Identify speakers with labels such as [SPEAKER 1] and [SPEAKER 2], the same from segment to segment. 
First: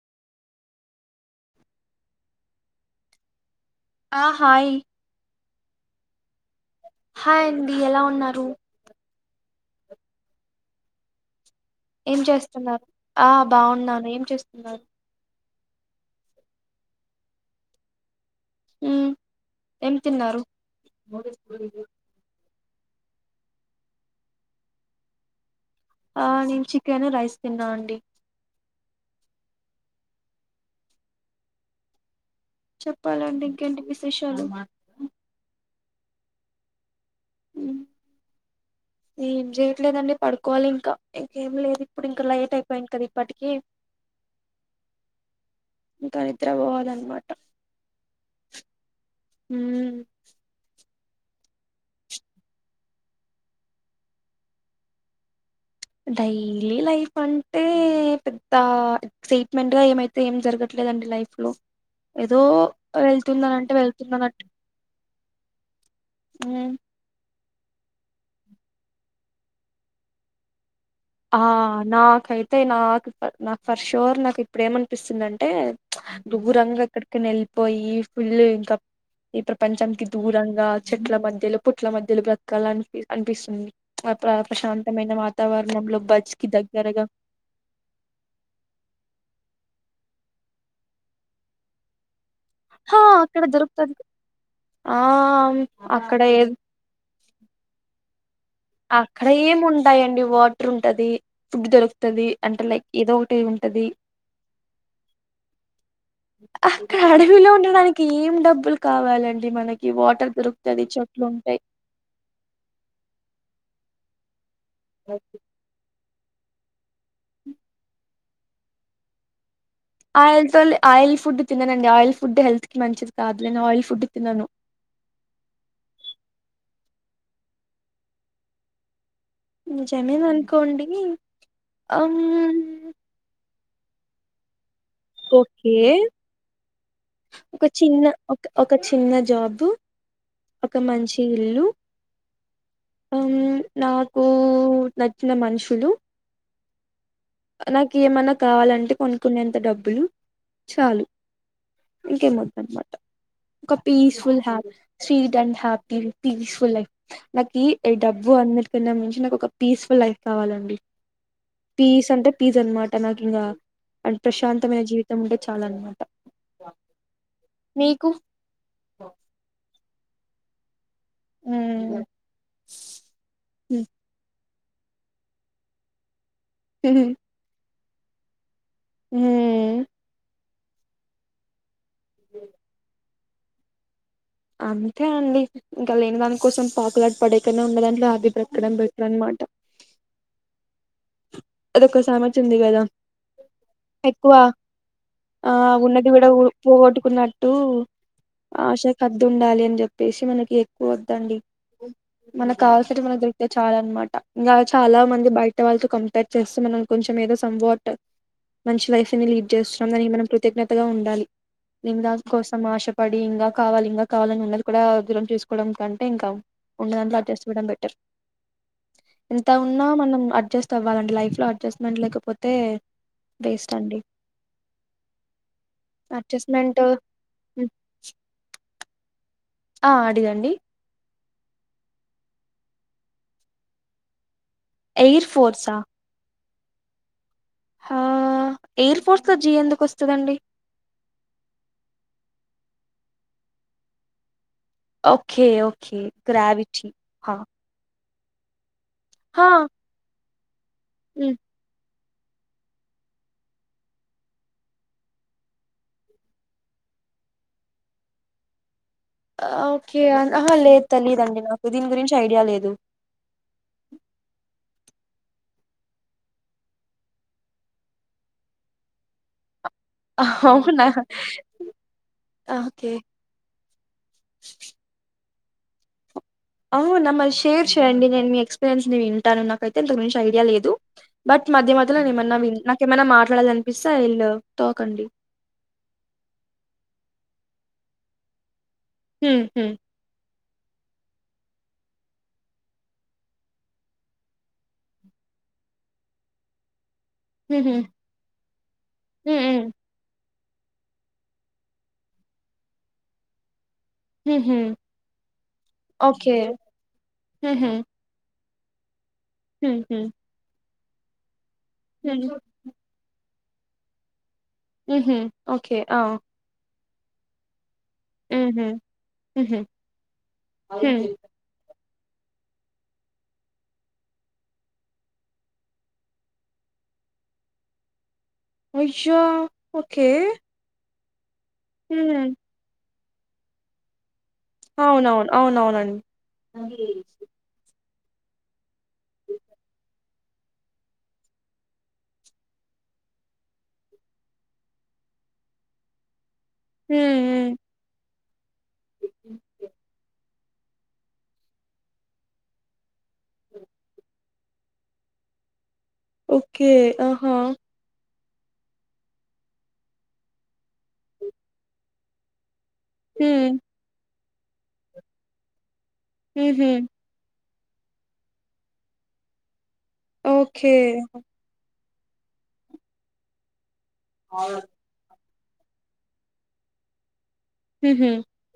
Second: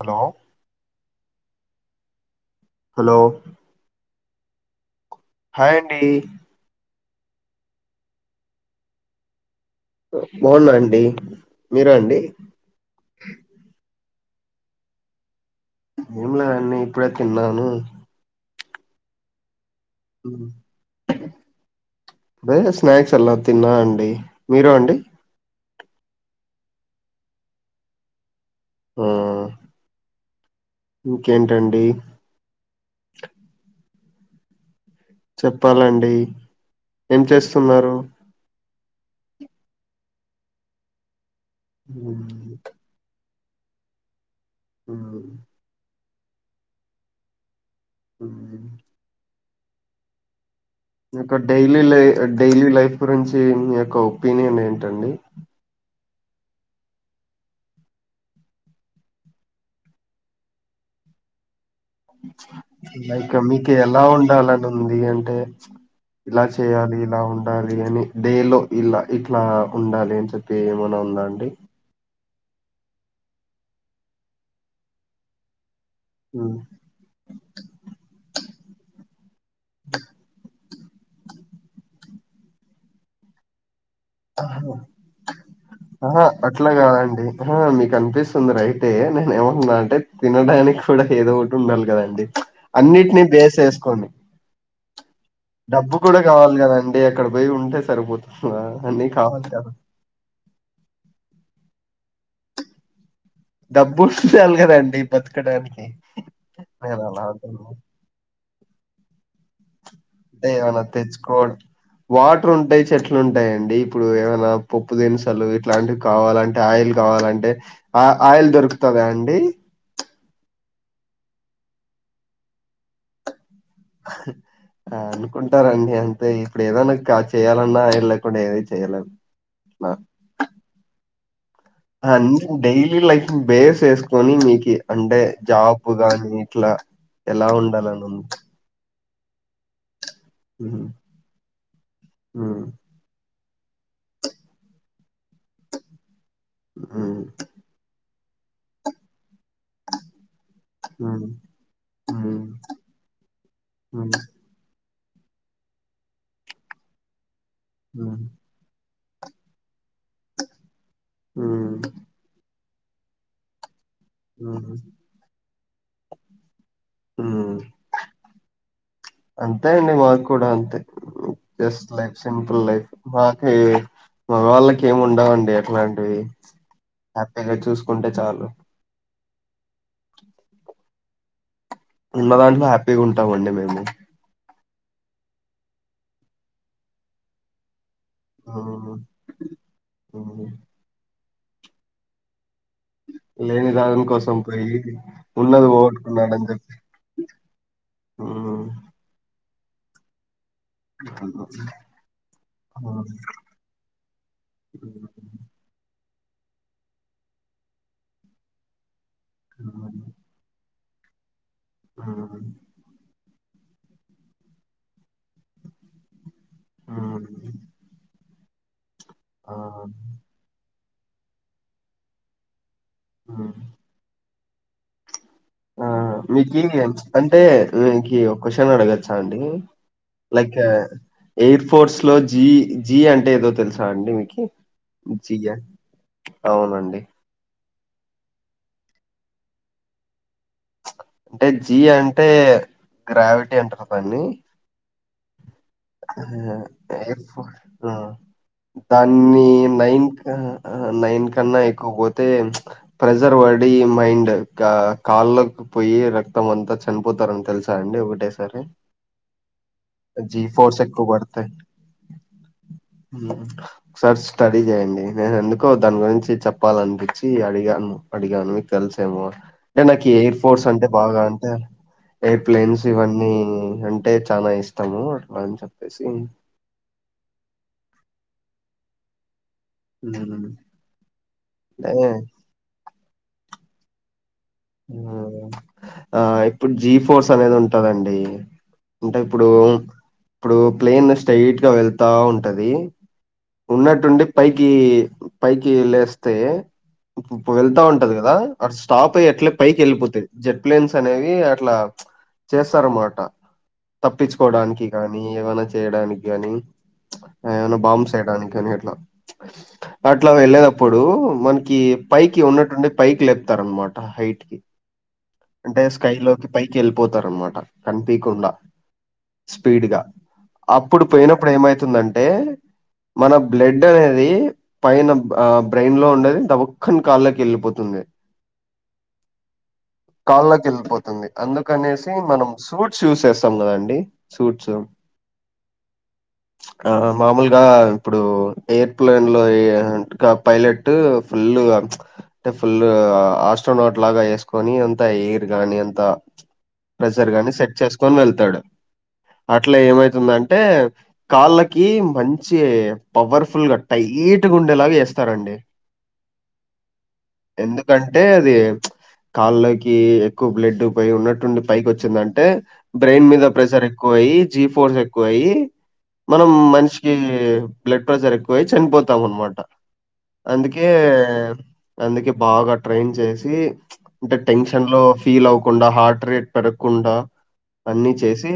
[SPEAKER 1] Hello hello
[SPEAKER 2] ఆ hi
[SPEAKER 1] hi అండి.
[SPEAKER 2] Hi అండి ఎలా ఉన్నారు.
[SPEAKER 1] బావున్నా అండి. మీరా అండి
[SPEAKER 2] ఏం చేస్తున్నారు ఆ బాఉన్నాను ఏం చేస్తున్నారు
[SPEAKER 1] ఏమిలా అంన్ని ఇప్పుడే తిన్నాను.
[SPEAKER 2] హు ఏం తిన్నారు.
[SPEAKER 1] అదే స్నాక్స్ అలా తిన్నా అండి, మీరు అండి.
[SPEAKER 2] ఆ నేను చికెన్, రైస్ తిన్నా అండి.
[SPEAKER 1] ఆ, ఇంకేంటండి.
[SPEAKER 2] చెప్పాలండి ఇంకేంటి విస్ విషాలు
[SPEAKER 1] చెప్పాలండి. ఏం
[SPEAKER 2] మ్మ్,
[SPEAKER 1] చేస్సున్నారు.
[SPEAKER 2] ఏం జేయట్లేదండి పడుకోవాలింక ఏం లేదు ఇప్పుడు ఇంకా లైట్ అయిపోయింది కద ఇ ఇప్పటికి
[SPEAKER 1] ఉ
[SPEAKER 2] ఇంకా నిద్ర పోవలన్న్ మాట
[SPEAKER 1] హ్
[SPEAKER 2] హు
[SPEAKER 1] నీయొక్క డైలీ లై డైలీ లైఫ్ గురించి మీ యొక్క ఒపీనియన్ ఏంటండి.
[SPEAKER 2] డైలీ లైఫ్ అంటే పెద్ద ఎక్సైట్మెంట్ గా ఏమైతే ఏం జరగట్లేదండి లైఫ్ లో ఏదో
[SPEAKER 1] లైక్ మీకు
[SPEAKER 2] వెళ్తున్నానంటే
[SPEAKER 1] ఎలా
[SPEAKER 2] వెళ్తున్నానట్టు
[SPEAKER 1] ఉండాలని ఉంది అంటే ఇలా
[SPEAKER 2] మ్మ్
[SPEAKER 1] చేయాలి ఇలా ఉండ ఉండాలి అని డే లో ఇలా ఇట్ల ఉండాలి అని చెప్పి ఏమైనా ఉందా
[SPEAKER 2] ఆ
[SPEAKER 1] అండి
[SPEAKER 2] నాఖైత్ తే నాక్ ఫర్ నాకు ఫర్ షోర్ నాకు ఇప్పుడు ఏమనిపిస్తుంది అంటే దూరంగ ఎక్కడికి వెళ్ళిపోయి ఫుల్ ఇంకా ఈ ప్రపంచానికి దూరంగా చెట్ల మధ్యలో పుట్ల మధ్యలో బ్రతకాలని అనిపి అనిపిస్తుంది అ ప్ర ప్రశాంతమైన వాతావరణంలో
[SPEAKER 1] ఆహా
[SPEAKER 2] బజ్ కి
[SPEAKER 1] అట్లా
[SPEAKER 2] దగ్గరగా
[SPEAKER 1] కాదండి హా మీకు అనిపిస్తుంది రైటె నేను ఏమంటన్నాం అంటే తినడానికి కూడా ఏదో ఒకటి ఉండాలి కదండి
[SPEAKER 2] హా
[SPEAKER 1] అన్నిటిని
[SPEAKER 2] అక్కడ దొరుకుతది
[SPEAKER 1] బేసేసుకొని
[SPEAKER 2] ఆ
[SPEAKER 1] డబ్బు కూడ
[SPEAKER 2] అక్కడ ఏ
[SPEAKER 1] కావాలి కదండి అక్కడ పొయి ఉంటే సరిపోత
[SPEAKER 2] అక్కడ ఏమి ఉంటాయండి వాట్ర్ ఉంటది ఫుడ్ దొరుకుతది అంటే లైక్ ఏదో ఉంటి ఉంటది
[SPEAKER 1] డబ్బు ఉండాలి కదండి బతకడానికి
[SPEAKER 2] అక్కడ
[SPEAKER 1] నేను అలా
[SPEAKER 2] అడవిలో
[SPEAKER 1] అంటున్నా
[SPEAKER 2] ఉండడానికి ఏం డబ్బులు కావాలండి మనకి వాటర్
[SPEAKER 1] అంటే ఏమైనా
[SPEAKER 2] దొరుకుతది చెట్లు
[SPEAKER 1] తెచ్చుకో
[SPEAKER 2] ఉంటాయి
[SPEAKER 1] వాటర్ ఉంటయి చెట్లు ఉంటా ఉంటాయండి ఇప్పుడు ఏమైనా పుప్పు దిన్ సలు ఇట్లాంటి కావాలంటే ఆయిల్ కావాలంటే ఆ ఆయిల్ దొరుకుతదా అండి
[SPEAKER 2] ఆయిల్ తోలె ఆయిల్ ఫుడ్ తిననండి ఆయిల్ ఫుడ్ హెల్త్ కి మంచిది కాదు నేను ఆయిల్ ఫుడ్ తినను
[SPEAKER 1] అహ్ అనుకుంటారండి అంతే ఇప్పుడు ఏదనా ఇక చేయ్యాలన్నా ఈయన లేకుండా ఏది చేయ్యాలదు
[SPEAKER 2] జమిన్ అన్కోడిగి
[SPEAKER 1] ఆ అన్ని డైలీ లైఫ్ బేస్ చేసుకొని మీకి అంటె
[SPEAKER 2] ఓకే
[SPEAKER 1] జాబ్ గాని ఇట్లా ఎలా
[SPEAKER 2] ఒక చిన్న
[SPEAKER 1] ఉండాలనిందు
[SPEAKER 2] ఒక ఒక చిన్న జాబు ఒక మంచి ఇల్లు
[SPEAKER 1] హ్మ్
[SPEAKER 2] ఉమ్ నాకూ నచ్చిన మనుషులు
[SPEAKER 1] ఉమ్
[SPEAKER 2] నాకు ఏమన్న కావాలంటే కొనుకునేంత డబ్బులు
[SPEAKER 1] అ
[SPEAKER 2] ఇంకేమ్ వద్దందన్నమాట ఒక
[SPEAKER 1] హ్మ్
[SPEAKER 2] పీస్ఫుల్ హ్యాప్ sweet and happy peaceful life నాకి ఎ
[SPEAKER 1] హ్మ్
[SPEAKER 2] డబ్బు అందరికన్నా మ నాకు ఒక పీస్ లైఫ్ కావాలండి
[SPEAKER 1] హ్మ్
[SPEAKER 2] పీస్ ఇది అనమాట నాకు ఇంకా అ
[SPEAKER 1] హ్మ్
[SPEAKER 2] ప్రశాంతమైన జీవితం ఉండే చాలా అన్నమాట
[SPEAKER 1] మ్మ్ అంతే అండి మా కూడా అంతే ఎస్ట్
[SPEAKER 2] మ్మ్
[SPEAKER 1] లైఫ్ సింపుల్ లైఫ్ మాక మా వాళ్ళకి ఏమి ఉండవండి అట్లాంటివి హ్యాపీగా చూస్ ఉంటేచాలు
[SPEAKER 2] మ్మ్
[SPEAKER 1] ఉన్న దాంట్లో హ్యాపీగా ఉంటది తామండి మేము
[SPEAKER 2] అంతే అండి ఇంకా లేని దాని కోసం పాకులాట్ పడేకన్న ఉన్న దానిక్ ాది ప్రకడం
[SPEAKER 1] హ్మ్
[SPEAKER 2] పెకడ మాట
[SPEAKER 1] హ్మ్
[SPEAKER 2] అదొక సామా తుంది కదా
[SPEAKER 1] లేని దాని
[SPEAKER 2] ఎక్కువ
[SPEAKER 1] కోసం పోయి
[SPEAKER 2] ఆ
[SPEAKER 1] ఉన్నది
[SPEAKER 2] ఉన్నదివిడ
[SPEAKER 1] పోగొట్టుకున్నాడని చెప్పి
[SPEAKER 2] గొట్టుకున్నట్టు
[SPEAKER 1] మ్మ్
[SPEAKER 2] ఆశకి హద్దుండాలి అ అని చెప్పేసి మనకి వద్దండి మనకు కావాల్సంట మన దొరితే చాల అనమాట ఇంకా చాలా మంది బయట వాళ్ళతో కంపట్ చేస్తూ మనం కొంచామేదో సమ్ వాట్ మంచి వైఫ్ లీడ్ చేస్తున్నాంని మన కృతఙ్ఞత కొత్తగా ఉండాలి ని దా కోసం ఆశపడి ఇంగా కావాలి ఇంకా కావాలని ఉన్నది కూడా దూరం చూసుకోవడం కంటే ఇంకా ఉండు దాంట్లో అడ్జస్ట్ ఇవ్వడం బెటర్ ఎంత
[SPEAKER 1] ఆ
[SPEAKER 2] ఉన్నా మనం అడ్జస్ట్ వ్వాలంటే లైఫ్ లో అడ్జస్ట్మెంట్ లేకపోతే
[SPEAKER 1] ఉమ్.
[SPEAKER 2] వేస్ట్ అండి
[SPEAKER 1] ఆ మీకు
[SPEAKER 2] అడ్జస్ట్మెంట్
[SPEAKER 1] అంటే మీకు ఒక క్వశ్చన్ అడగచ్చా అండి
[SPEAKER 2] ఆ అడిగండి
[SPEAKER 1] లైక్ ఎయిర్ ఫోర్స్ లో జీ జీ అంటే ఏదో తెలుసా అండి మీకి
[SPEAKER 2] ఎయిర్
[SPEAKER 1] జీ అ-
[SPEAKER 2] ఫోర్సా
[SPEAKER 1] అవునండి
[SPEAKER 2] ఆ ఎయిర్ ఫోర్స్ తో జి ఎందుకు వస్తదండి
[SPEAKER 1] అంటే జీ అంటే గ్రావిటీ అంటరు దాన్ని
[SPEAKER 2] ఓ
[SPEAKER 1] ఆహా ఎయిర్
[SPEAKER 2] హా
[SPEAKER 1] ఫోర్ ఆ దాన్ని
[SPEAKER 2] హా
[SPEAKER 1] లైన్ కు ఆ ఆ లైన్
[SPEAKER 2] ఉమ్,
[SPEAKER 1] కన్నా ఎక్కువ పో అయితే ప్రెజర్ పడి మైండ్ కాళ్ళకి పోయి రక్తం అంతా చనిపోతారని తెలుసా అండి ఒకటే సారి
[SPEAKER 2] ఆ ఓకే
[SPEAKER 1] జీ
[SPEAKER 2] ఆహా
[SPEAKER 1] ఫోర్స్
[SPEAKER 2] లేదు
[SPEAKER 1] ఎక్కువ
[SPEAKER 2] తెలీదండి
[SPEAKER 1] పడుతే
[SPEAKER 2] నాకు దీని గురించి ఐడియా లేదు
[SPEAKER 1] ఒక సారి స్టడీ చేయండి నేను ఎందుకో దాని గురించి చెప్పాలనిపించి అడిగాను అడిగాను మీకు తెలుసేమో అంటే నాకు ఈ ఎయిర్ ఫోర్స్ అంటే
[SPEAKER 2] అవునా
[SPEAKER 1] బాగా అంటే ఎయిర్ ప్లేన్స్
[SPEAKER 2] ఓకే
[SPEAKER 1] ఇవన్నీ అంటే చాలా ఇష్టం అట్లా అని చెప్పేసి
[SPEAKER 2] అవునా మరి షేర్ చేయండి నేను మీ ఎక్స్పీరియన్స్ ని వింటాను నాకు అయితే దాని గురించి ఐడియా
[SPEAKER 1] ఉమ్.
[SPEAKER 2] లేదు బట్ మధ్య
[SPEAKER 1] అంటే
[SPEAKER 2] మధ్యలో ఏమన్నా విన్ నాకేమన్నా మాట్లాడలి అని విసా ఇలు
[SPEAKER 1] ఆ ఇప్పుడు జీ ఫోసు అనేది ఉంటదండి అంటే
[SPEAKER 2] హ్మ్
[SPEAKER 1] ఇప్పుడు
[SPEAKER 2] హ్మ్
[SPEAKER 1] ఇప్పుడు ప్లేన్ స్ట్రైట్ గా వెళ్తా ఉంటది ఉన్నట్టుండి పైకి పైకి లేస్తే ఇప్పుప్పు
[SPEAKER 2] హుహు.
[SPEAKER 1] వెళ్తా ఉంటది కదా అడ స్టాప్ అయ్యి
[SPEAKER 2] హ్మ్
[SPEAKER 1] ఎట్లే
[SPEAKER 2] హ్మ్.
[SPEAKER 1] వెపోతాయి జెట్ ప్లేన్స్ అనేవి అట్లా చేస్తారనమాట
[SPEAKER 2] హుహు.
[SPEAKER 1] తప్పించుకోవడానికి గానీ ఏమైనా చేయడానికి
[SPEAKER 2] ఓకే.
[SPEAKER 1] గానీ
[SPEAKER 2] హుహు.
[SPEAKER 1] ఏమైనా బాంబ్స్ ఏయడానికి గదే అట్ల
[SPEAKER 2] హుహు.
[SPEAKER 1] అట్లా వెల్లే దం ఇప్పుడు మన కి
[SPEAKER 2] హ్మ్.
[SPEAKER 1] పైకి ఉన్నట్టుండే పైకి లే తరన్మాట హైట్ కి
[SPEAKER 2] ఉహు
[SPEAKER 1] అంటే స్కైలోకి పై కేళిపోతారన్మాట కనిపికుండా
[SPEAKER 2] హుహు. హుహు.
[SPEAKER 1] స్పీడ్ గా అప్పుడు
[SPEAKER 2] హ్మ్.
[SPEAKER 1] పోయినప్పుడు ఏమైతే తుందంటే మన బ్లడ్ అనేది పైన బ్రెయిన్ లో ఉండేది దబుక్కన కాళ్ళకి ఎళ్ళిపోతుంది
[SPEAKER 2] ఆయ్యో
[SPEAKER 1] కాళ్ళకేల్ పో తన్ని అందుకనేసి
[SPEAKER 2] హ్మ్.
[SPEAKER 1] మనం సూట్ చూసేస్తాం కదండి సూట్స్
[SPEAKER 2] అవునవును. అవునవునండి. హ్మ్.
[SPEAKER 1] ఆ మామూలుగా ఇప్పుడు ఎయిర్ ప్లేన్ లో ఏ హ్ పైలట్ ఫుల్ గా అంటే ఫుల్ ఆస్ట్రోనోట్ లాగా వేసుకొని ఎయిర్ గాని అంత ప్రెజర్ గాని
[SPEAKER 2] హ్మ్.
[SPEAKER 1] సెట్ చేసు తొన్ వెళ్తాడు అట్లా ఏమైతుందంటే అంటే కాళ్ళకి మంచి పవర్ఫుల్ గా టైట్ గుండెలాగా వేస్తారండి
[SPEAKER 2] ఓకే ఆహా
[SPEAKER 1] అంటే అది కాళ్ల కి ఎక్కువ బ్లడ్ పోయ్ ఉన్నటుండి పైకి వచ్చిందంటే బ్రెయిన్ మీద
[SPEAKER 2] హ్మ్.
[SPEAKER 1] ప్రెషర్ ఎక్కువ వయి జీ ఫోర్స్ ఎక్కువయి మనం
[SPEAKER 2] హుహు.
[SPEAKER 1] మనిషికి బ్లడ్ ప్రెషర్ ఎక్కువై చనిపోతాం అన్నమాట
[SPEAKER 2] ఓకే.
[SPEAKER 1] అందుకే అందుకే బాగా ట్రైన్ చేసి టెన్షన్లో ఫీల్ అవ్వకుండా హార్ట్ రేట్ పెరగకుండా
[SPEAKER 2] హుహు.
[SPEAKER 1] అన్నీ చేసి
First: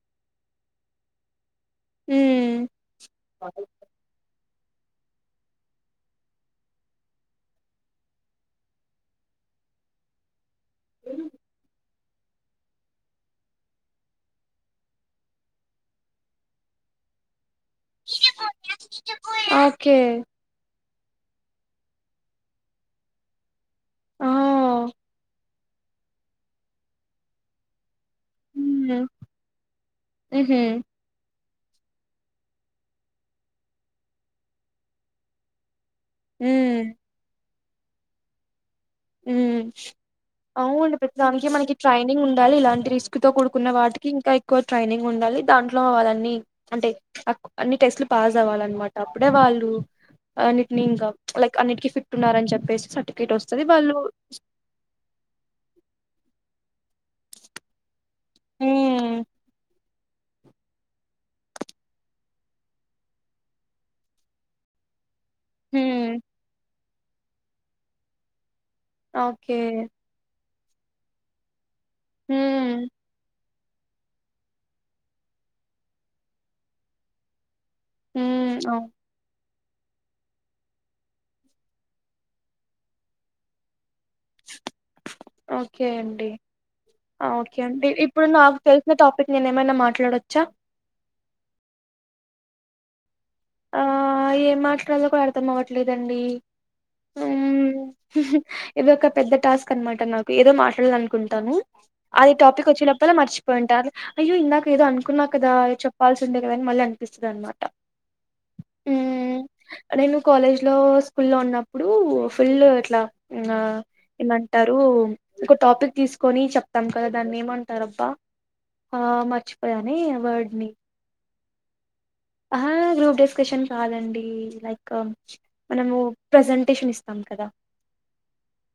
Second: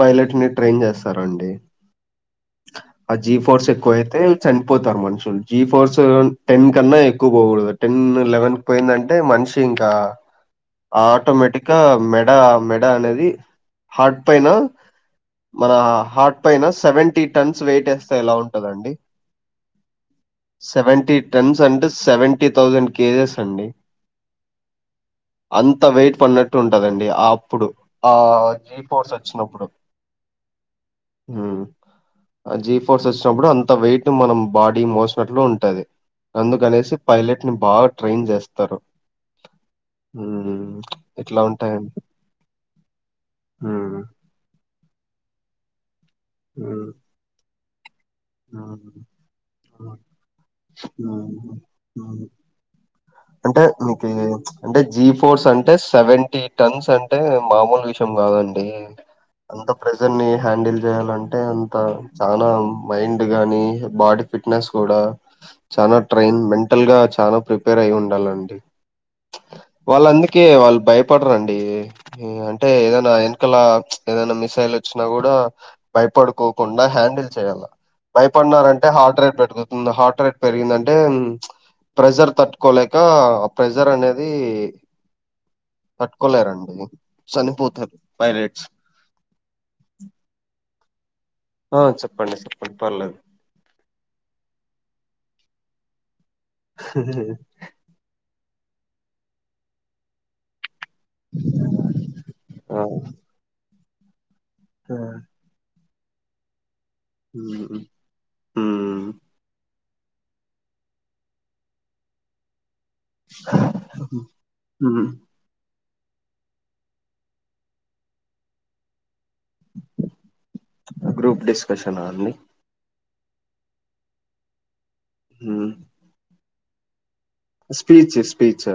[SPEAKER 1] పైలట్ ని ట్రైన్ చేస్తారండి
[SPEAKER 2] హ్మ్
[SPEAKER 1] ఆ జి ఫోర్స్ ఎక్కవ అయితే చనిపోతారు మనుషులు జీ ఫోర్స్ టెన్ కన్న ఎక్కువ పోగుడదు టెన్ లెవెన్ పోయిందంటే మనిషి ఇంకా ఆటోమేటిక్ గా మెడ మెడ అనేది హార్ట్ పైన మన హార్ట్ పైన సేవేంటీ టన్స్ వెయిట్ ఏస్తే ఎలా ఉంటదండీ
[SPEAKER 2] ఓకే
[SPEAKER 1] సెవెంటీ టెన్స్ అంటే సేవేంటి థౌసండ్ కేజిస్ అండి
[SPEAKER 2] ఆ
[SPEAKER 1] అంత వెయిట్ పడినట్టు ఉంటదండీ ఆ అప్పుడు ఆ జీ
[SPEAKER 2] హ్మ్
[SPEAKER 1] ఫోర్స్ వచ్చినప్పుడు
[SPEAKER 2] ఉహూ
[SPEAKER 1] ఉ జీ ఫోర్స్ వచ్చినప్పుడు అంత వెయిట్ మనం బాడీ మోసినట్లు ఉంటది
[SPEAKER 2] హ్మ్
[SPEAKER 1] అందుకనేసి పైలట్ ని బాగా ట్రైన్ చేస్తారు
[SPEAKER 2] అవునండి
[SPEAKER 1] ఇట్లా
[SPEAKER 2] ప్రతీదానికి మనకి
[SPEAKER 1] ఉంటాయండి.
[SPEAKER 2] ట్రైనింగ్ ఉండాలి ఇలాంటి రిస్క్ తో కూడుకున్న
[SPEAKER 1] హ్మ్.
[SPEAKER 2] వాటికి ఇంకా ఎక్కువ ట్రైనింగ్ ఉండాలి దాంట్లో అవ్వాల నీ అంటే
[SPEAKER 1] హ్మ్.
[SPEAKER 2] అన్ని టెస్ట్లు పాస్ అవ్వాలన్నమాట
[SPEAKER 1] హ్మ్.
[SPEAKER 2] అప్పుడే వాళ్ళు
[SPEAKER 1] హ్మ్.
[SPEAKER 2] అన్నిటిని ఇంకా
[SPEAKER 1] హ్మ్.
[SPEAKER 2] లైక్ అన్నిటికీ ఫిట్ ఉన్నారని చెప్పేసి సర్ ర్టిఫికెట్ వస్తది వాళ్ళు
[SPEAKER 1] మీకీ అంటే జి ఫోర్స్ అంటే సెవెంటీ టన్స్ అంటే మామూలు విష అంటే మాలాంటి
[SPEAKER 2] హ్మ్
[SPEAKER 1] అంత ప్రెజర్ ని హ్యాండిల్ చేయాలంటే అంత చానా వైన్డ్ గానీ బాడీ ఫిట్నెస్ కూడా చనా
[SPEAKER 2] హ్మ్
[SPEAKER 1] ట్రైన్ మెన్ టల్ గా చాలా ప్రిపేర్ అయి ఉంది డాలండి
[SPEAKER 2] ఓకే
[SPEAKER 1] కే వాళ్ళు భయపడరండి అంటే
[SPEAKER 2] హ్మ్
[SPEAKER 1] ఏదైనా అయిన ఒకేలా ఏదైనా మిసైల్ వచ్చినా కూడా భయపడుకోకుండా హ్యాండిల్ చేయాలా
[SPEAKER 2] హ్మ్ ఓహ్!
[SPEAKER 1] భయపడినారంటే హార్ట్ రేట్ పెరుగుది ఇంద హార్ట్ రేట్ పెరిగిందంటే ప్రెషర్ తట్టుకోలే కా ఆ ప్రెజర్ అనేది
[SPEAKER 2] ఓకే అండి
[SPEAKER 1] పట్టుకోలేరండి
[SPEAKER 2] ఓకే అండి
[SPEAKER 1] చనిపోతారు
[SPEAKER 2] ఇప్పుడు నాకు
[SPEAKER 1] పైలట్స్
[SPEAKER 2] తెలిసిన టాపిక్ నేను ఏమైనా మాట్లాడచ్చా
[SPEAKER 1] ఆ చెప్పండి చెప్పండి పర్లేదు
[SPEAKER 2] ఆ ఏం మాట్లాలో కూడా అర్థం అవట్లేదండి ఇది ఒక పెద్ద టాస్క్ అనమాట నాకు ఏదో మా ట్లాడాలనుకుంటాను అది టాపిక్
[SPEAKER 1] ఆ
[SPEAKER 2] వచ్చేలోపుల మర్చిపోయున్ టా అయ్యో ఇందక ఏదో అనుకున్నా కదా చెప్ ఫాల్స్ ఉంటై కదండి మల్లన్ ఇస్తాద్ అన్నమాట
[SPEAKER 1] మ్మ్
[SPEAKER 2] ఉమ్ నేను కాలేజ్ లో స్కూల్ లో ఉన్నప్పుడు ఫుల్ ఇలా ఆ ఏమంటారు
[SPEAKER 1] మ్మ్
[SPEAKER 2] ఒక టాపిక్ తీసుకొని చెప్తాం కదా దాన్ని ఏమంటారుబ్బా ఆ మర్చిపోయానే వోర్డ్ని
[SPEAKER 1] గ్రూప్ డిస్కషన్ అంతేనా అండి
[SPEAKER 2] డిస్కషన్ కాదండీ లైక్ కం మనమూ ప్రెజంటేషన్ ఇస్
[SPEAKER 1] స్పీచ్స్స్ చా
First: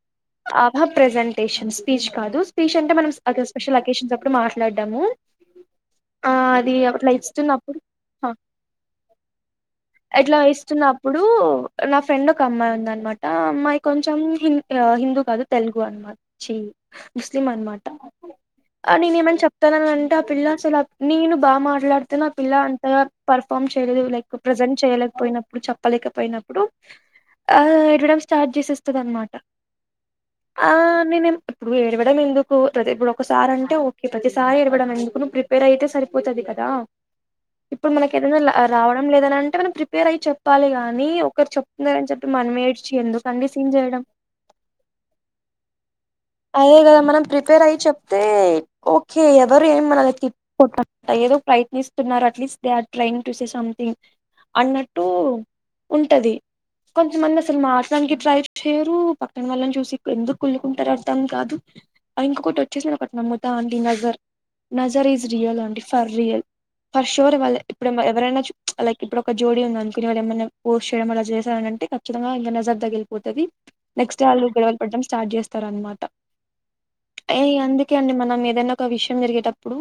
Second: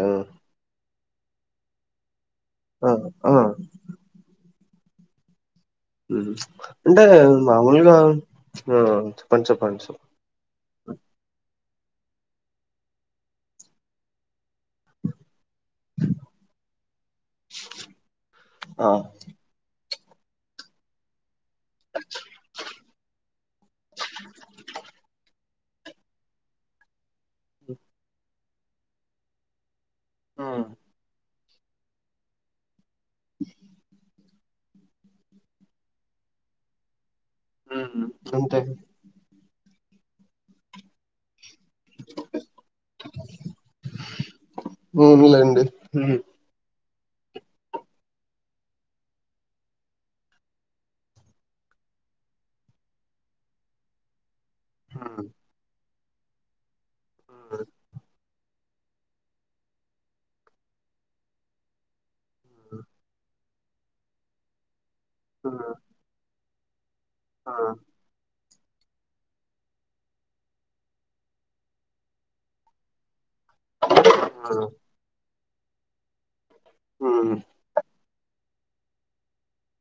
[SPEAKER 2] ప్రెజెంటేషన్స్ స్పీచ్ కాదు. స్పీచ్ అంటే మనం
[SPEAKER 1] ఆ
[SPEAKER 2] ఒక స్పెషల్ అకేషన్స్ అప్పుడు మాట్ లడ్డమూ
[SPEAKER 1] ఉమ్ అంటే
[SPEAKER 2] ఇస్తున్నప్పుడు
[SPEAKER 1] మామూలుగా
[SPEAKER 2] హ
[SPEAKER 1] ఆ చెప్పండి చెప్పండి చెప్పం
[SPEAKER 2] ఇట్లా ఇస్తున్నప్పుడు నా ఫ్రెండ్ ఒక అమ్మాయి ఉంద అనమాట. అమ్మాయి కొంచెం హింద్ ఆ హిం దు కాదు. తెలుగు అన్మాట్ ఛీ ముస్లిం అన్మాట. ఆ నేన్ ఏమన్ చెప్తానన్ని ఆ పిల్లా అసలా నేను బాగా మాట్లాడుతునా ఆ పిల్లా అంతగా పర్ఫామ్ చేయలేదు లైక్ ప్రజెంట్ చేయలేకపోయిన ఇప్పుడు చెప్పలేకపోయినప్పుడు, ఆ ఏడవడం స్టార్ట్ చేసేస్తది అన్మాట.
[SPEAKER 1] మ్మ్
[SPEAKER 2] ఆ నేనెమ్ ఇప్పుడూ ఏడవడం ఎందుకూ. ఇప్పుడు ఒకసారి అంటే ఓకే ప్రతీస్ సారి ఏడవడం ఎందుకు నువ్వు ప్రిపేర్ అయితే సరిపోతది కదా. ఇప్పుడు
[SPEAKER 1] మ్మ్
[SPEAKER 2] మనకి ఏదైనా
[SPEAKER 1] అంతే
[SPEAKER 2] రావడం లేదని అం అంటే మనం ప్రిపేర్ అయి చెప్పాలి గానీ, ఒకరు చెప్తున్నారని చెప్పి మనం ఏడ్చి ఎందుకండీ సీన్ చేయడం.
[SPEAKER 1] పోనీలెండి హుం
[SPEAKER 2] అదే కదా మనం ప్రిపేర్ అయి చెప్తే. ఓకే ఎవరు ఏం మనల్నీ తిప్ [inaudible] ఏదో ప్రయత్నిస్తున్నారు at least they are trying to say something. అన్నట్టూ
[SPEAKER 1] మ్మ్
[SPEAKER 2] ఉంటది కొందమంది అసలు మాట్లానికి ట్రై చేయరూ పక్కన వాళ్ళని చూసి ఎందుకు కుళ్లుకుంటరు అర్ధ్ ర్థం కాదు. ఇంకొకటి వచ్చేసి నేన్ ఒకటి నమ్ముతా అండి నజర్ నజర్ ఈస్ రియల్
[SPEAKER 1] మ్మ్
[SPEAKER 2] అండి ఫర్ రియల్ ఫర్ షూర్ వాళ్ళ
[SPEAKER 1] మ్మ్
[SPEAKER 2] ఇప్పుడమ ఎవరైనా చు ప్చ్ లైక్ ఇప్పుడు ఒక జోడీ ఉంది అనుకుని వాళ్ళ ఏమన్నా పోస్ట్ చేయడం అలా చేశారని అంటే ఖచ్చితంగా ఇంగ నజర్ తగిలి పోతది. నెక్స్ట్ ఆళ్ళు గడవలు పడడం స్టార్ట్ చేస్త తరు అన్మాట్
[SPEAKER 1] మ్మ్
[SPEAKER 2] ట ఎ అంది ఓకే అండి మనం ఏదైనా ఒక విషయం జరిగేటప్పుడు.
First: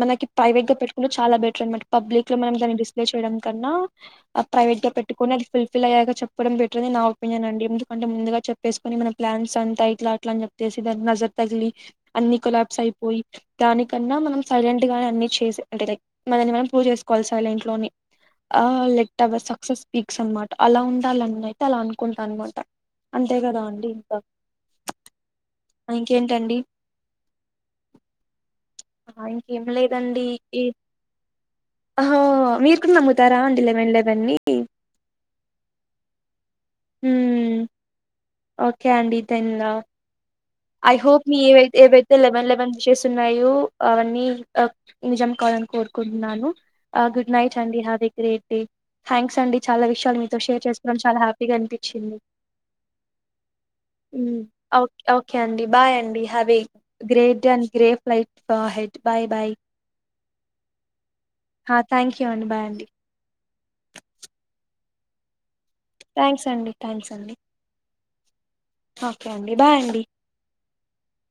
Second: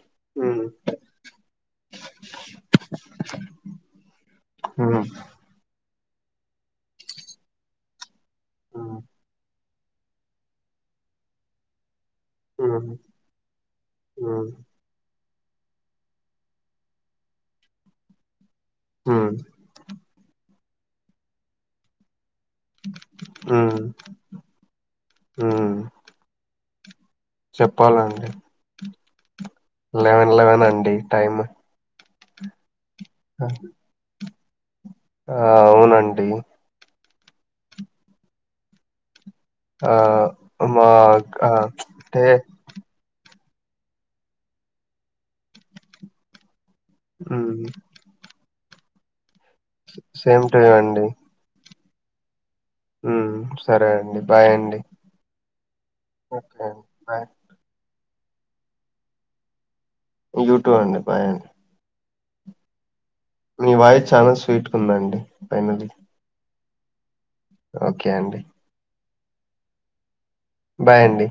[SPEAKER 2] మనకి
[SPEAKER 1] మ్మ్
[SPEAKER 2] ప్రైవేట్ గా పెట్టుకు చాలా బెటర్ అనమాట. పబ్లిక్ లో మనం దాన్ని డిస్ప్లే చేయడం కన్నా, ప్రైవేట్ గా పెట్టుకొని అది ఫుల్ ఫిల్ అయ్యాక చెప్పడం బెటర్ నా ఒపీనియన్ అండి. ఎందుకంటే ముందుగా చెప్పేసుకుని మన ప్లాన్స్ అంతా ఇట్లా, అట్ల అని చెప్ప తేసిధా నజర్ తగలి అన్ని కొలాబ్స్
[SPEAKER 1] మ్మ్
[SPEAKER 2] అయిపోయి, దానికన్నా మనం
[SPEAKER 1] మ్మ్
[SPEAKER 2] సైలెంట్ గా అన్ని [unintelligible] అంటే లైక్ మనల్ని మనం ప్రూవ్ చేసుకోవాల్సి అ ఇంట్లోని. ఆ
[SPEAKER 1] మ్మ్
[SPEAKER 2] లెక్ట్వర్ సక్సెస్ పీక్స్ అన్మా అలా ఉండాలని అనితే అలా అనుకుంటా అనమాట అంతే కదా
[SPEAKER 1] ఉమ్
[SPEAKER 2] అండి ఇంకా.
[SPEAKER 1] ఉమ్
[SPEAKER 2] ఇంకేటి అండి
[SPEAKER 1] చెప్పాలండి
[SPEAKER 2] ఇంకేం
[SPEAKER 1] లెవెన్ లెవెన్ అండి టైమ్
[SPEAKER 2] అహ మీ నమ్ముతారా అండి లేవం లేవన్నీ
[SPEAKER 1] ఆ అవునండి
[SPEAKER 2] హుమ్ ఓకే ఆండి తేన్నా
[SPEAKER 1] ఆ మా
[SPEAKER 2] ఐ హోప్ మీ
[SPEAKER 1] ఆ
[SPEAKER 2] ఏ ఏవైతే
[SPEAKER 1] అంటే
[SPEAKER 2] లెన్ లెవెన్ చేసున్న అయ్యో అవన్నీ అ నిజం అవాలని కోరుకుంటున్నాను గుడ్
[SPEAKER 1] ఉమ్
[SPEAKER 2] నైట్ అండి have a great day. Thanks అండి చాలా విషయాలు మీతో
[SPEAKER 1] సేమ్
[SPEAKER 2] షేర్ చేసుకోవడం చాల హ్యాపీగా అండి చిన్న
[SPEAKER 1] ఉ సరే అండి బాయ్ అండి.
[SPEAKER 2] ఓకే ఓకే అండి బాయ్ అండి హవె
[SPEAKER 1] ఓకే అండి బాయ్
[SPEAKER 2] గ్రేట్ అండ్ గ్రేట్ ఫలైట్ ఫ హెడ్ బాయ్ బాయ్
[SPEAKER 1] యూట్యూబ్ అండి బై అండి.
[SPEAKER 2] ఓకే అండి బాయండి
[SPEAKER 1] మీ వాయిస్ చాలా స్వీట్ కుందండి.
[SPEAKER 2] థాంక్స్ అండి. థ్యాంక్స్ అండి.
[SPEAKER 1] ఓకే అండి
[SPEAKER 2] ఓకే అండి బాయ్ అండి
[SPEAKER 1] బాయ్ అండి